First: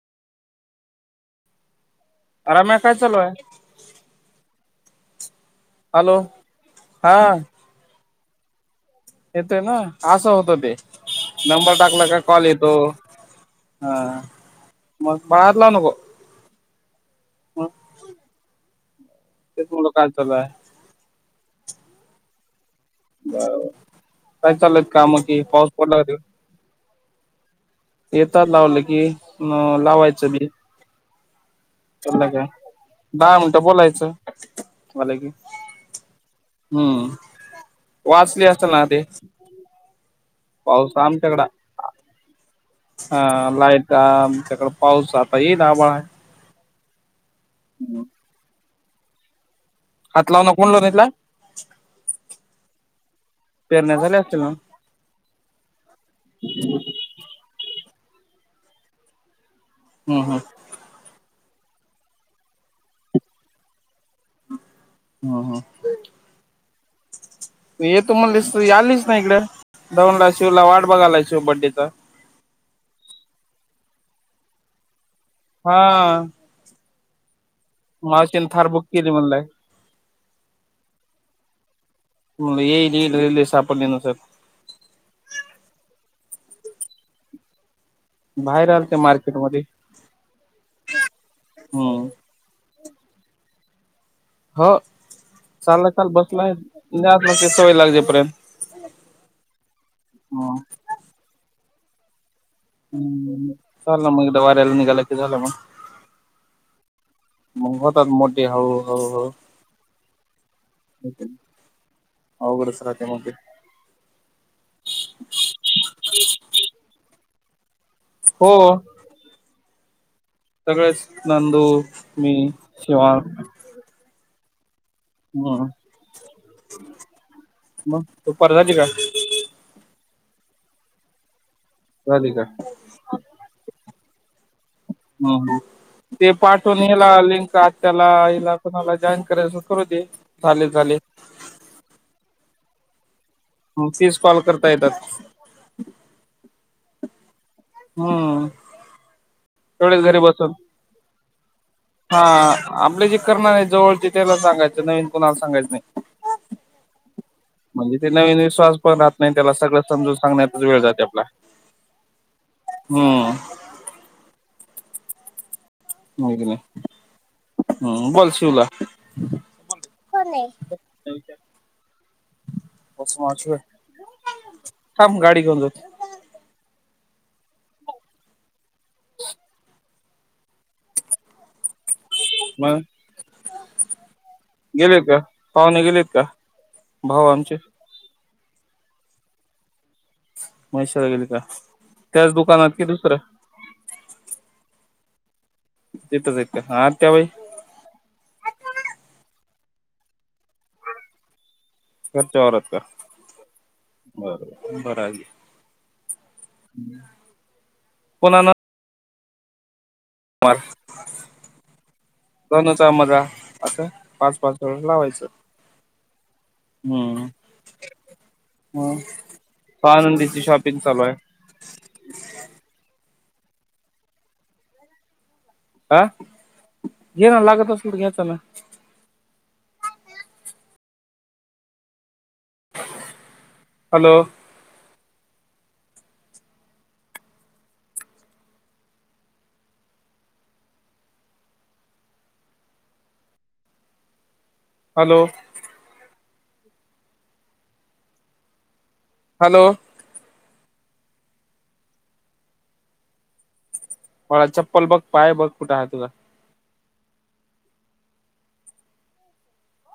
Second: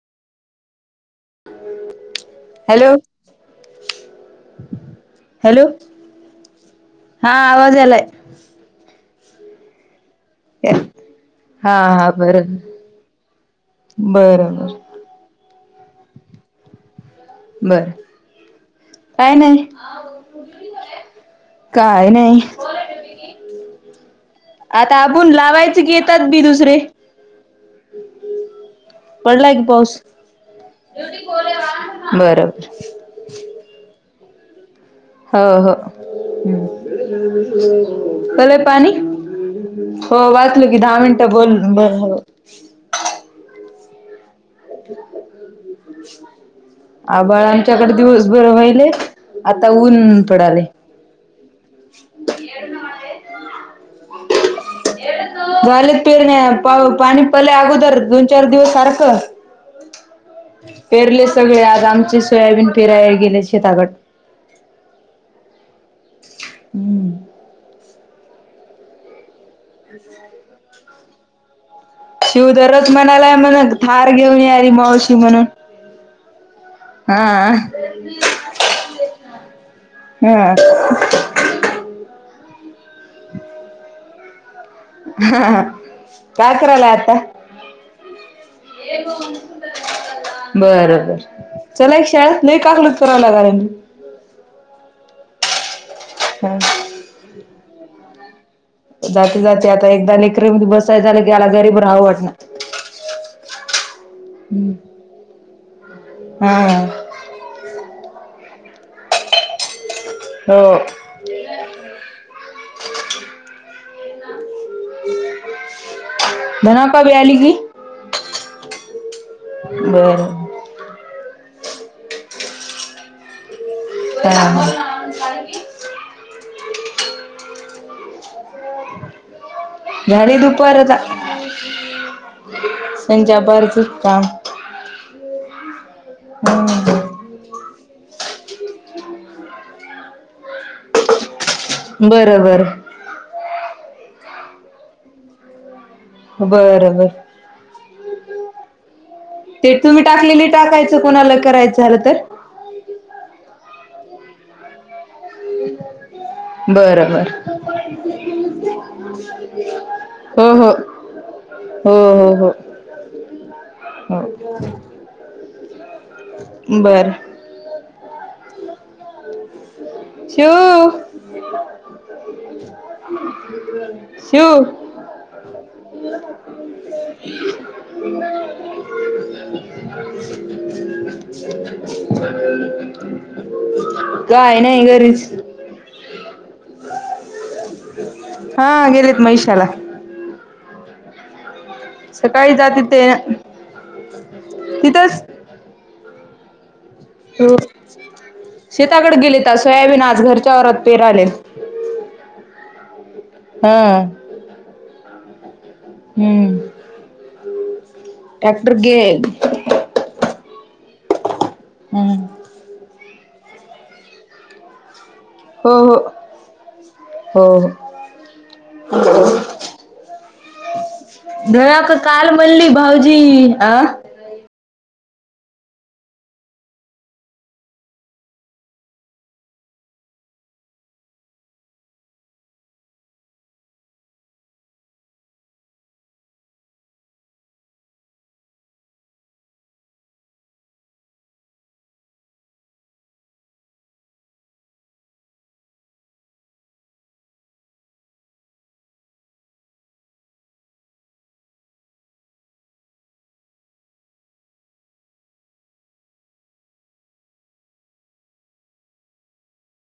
ह् [inaudible] आराम काय चालू आहे? हॅलो हॅलो हा आवाज यायलाय येतोय ना असं होत ते नंबर हा टाकला हा का कॉल बरं येतो. हं बरोबर म बाहेरला नको. मग बरं काय नाही. तेच म्हणलं काय चालू आहे [inaudible] काय नाही काय चाललंय आता काम आपण कि पाऊस लावायचं की पडला येतात. तिकडे का दुसरे? येतात लावलंकी पडलाय की अ पाऊस लावायचं पण. जमलं का बरोबर दहा मिनटं बोलायचं. झालं की हो हो [inaudible] हम्म [inaudible] वाचली कले असेल ना पाणी ते हो वाचलं की पाऊस दहा मिनिटं आमच्याकडं बोल ब हा लाईट आमच्याकड पाऊस आता येईल आभाळ आहे. आभाळ आमच्याकडे दिवसभर राहिले हात लावु नको कोण घेतला इथला पेरण्या झाले असतील ना? झाल्यात पेरण्या, पाणी पडल्या अगोदर दोन, चार दिवस सारखं हम्म पेरले सगळे आज, आमचे सोयाबीन पेरायला गेले शेताकड. हा, हा, हम्म तू येतो म्हणलीस तू आलीच ना इकडे, दौडला शिवला, वाट बघायला, शिव बड्डेचा शिव दररोज म्हणाला म्हण, थार घेऊन यायली मावशी म्हणून. हा. हा. मावशीने थार बुक केली म्हणलाय. हा म्हणलं येईल, येईल, रेल्वे सापडली नसल. हा काय करायला आता? बाहेर आल ते मार्केट मध्ये बरबर चला हम्म एक शा ळेत नाही काकलुत [unintelligible] फिरायला लागलाय [unintelligible] हो चालाय, काल बसलाय हा म्हणजे आपलं ते सवय लागेपर्यंत. जाती जाते आता एकदा निक्र बसाय झाल की आला गरीब राहावं वाटणा. [unintelligible] हं चाललं मग दाऱ्याला निघाला कि झालं मग [unintelligible] हा म होतात मोठे, हळु, हळु, हो हळु अवघडच राहते मग ते. धन आप्पा पण आले की, हो. बरं. सगळेच नंदू, मी शिवान ह [unintelligible] मग दुपार झाली का? झाडी दुपारता झाली का संच्यापारचच काम [unintelligible] ह ते पाठवून येला हम्म लिंकह त्यालाला [unintelligible] कोणाला जॉईन करायचं करू दे, झाले झाले बरोबर. मग तीस कॉल करता येतात. बर, बर हम्म ते तुम्ही तेवढेच घरी टाकलेली, बसून टाकायचं कोणाला? करायचं झालं हा तर आपले जे करणार आहे, जवळचे त्याला सांगायच नाही. कोणाला सांगायचं नाही. बरोबर. म्हणजे ते नवीन विश्वास पण राहत नाही, त्याला सगळं समजून हो सांगण्यातचाच हो वेळ जाते आपला. हो, हो, हम्म हो नाही हो बर हम् बची उला शिव [unintelligible] हो [unintelligible] शिव थांब गाडी घेऊन जाऊ. हो [inaudible] मग. काय नाही गेले का, घरीच पाहुणे गेलेत का भाव आमचे. हा गेलेत महिषाला महेश्वरा गेली का स सकाळी जाती ते तिथंच तिथेच आहेत का त्या बाई हो शेताकडे गेलेत आज, सोयाबीन आज घरच्या वावरात पेरायला. घरच्या वावरात का? हा बर, बर हम् [inaudible] टॅक्टर गे ार हम्म. लनचा मझा आता पाच पाच वे लावायचं हो हो हम्म हो हम आनंदीची शॉपिंग चालू आहे जी अ हा घे ना लागत असल घ्यायचं ना हॅलो हॅलो हॅलो मला चप्पल बघ पाय बघ कुठे आहे तुझा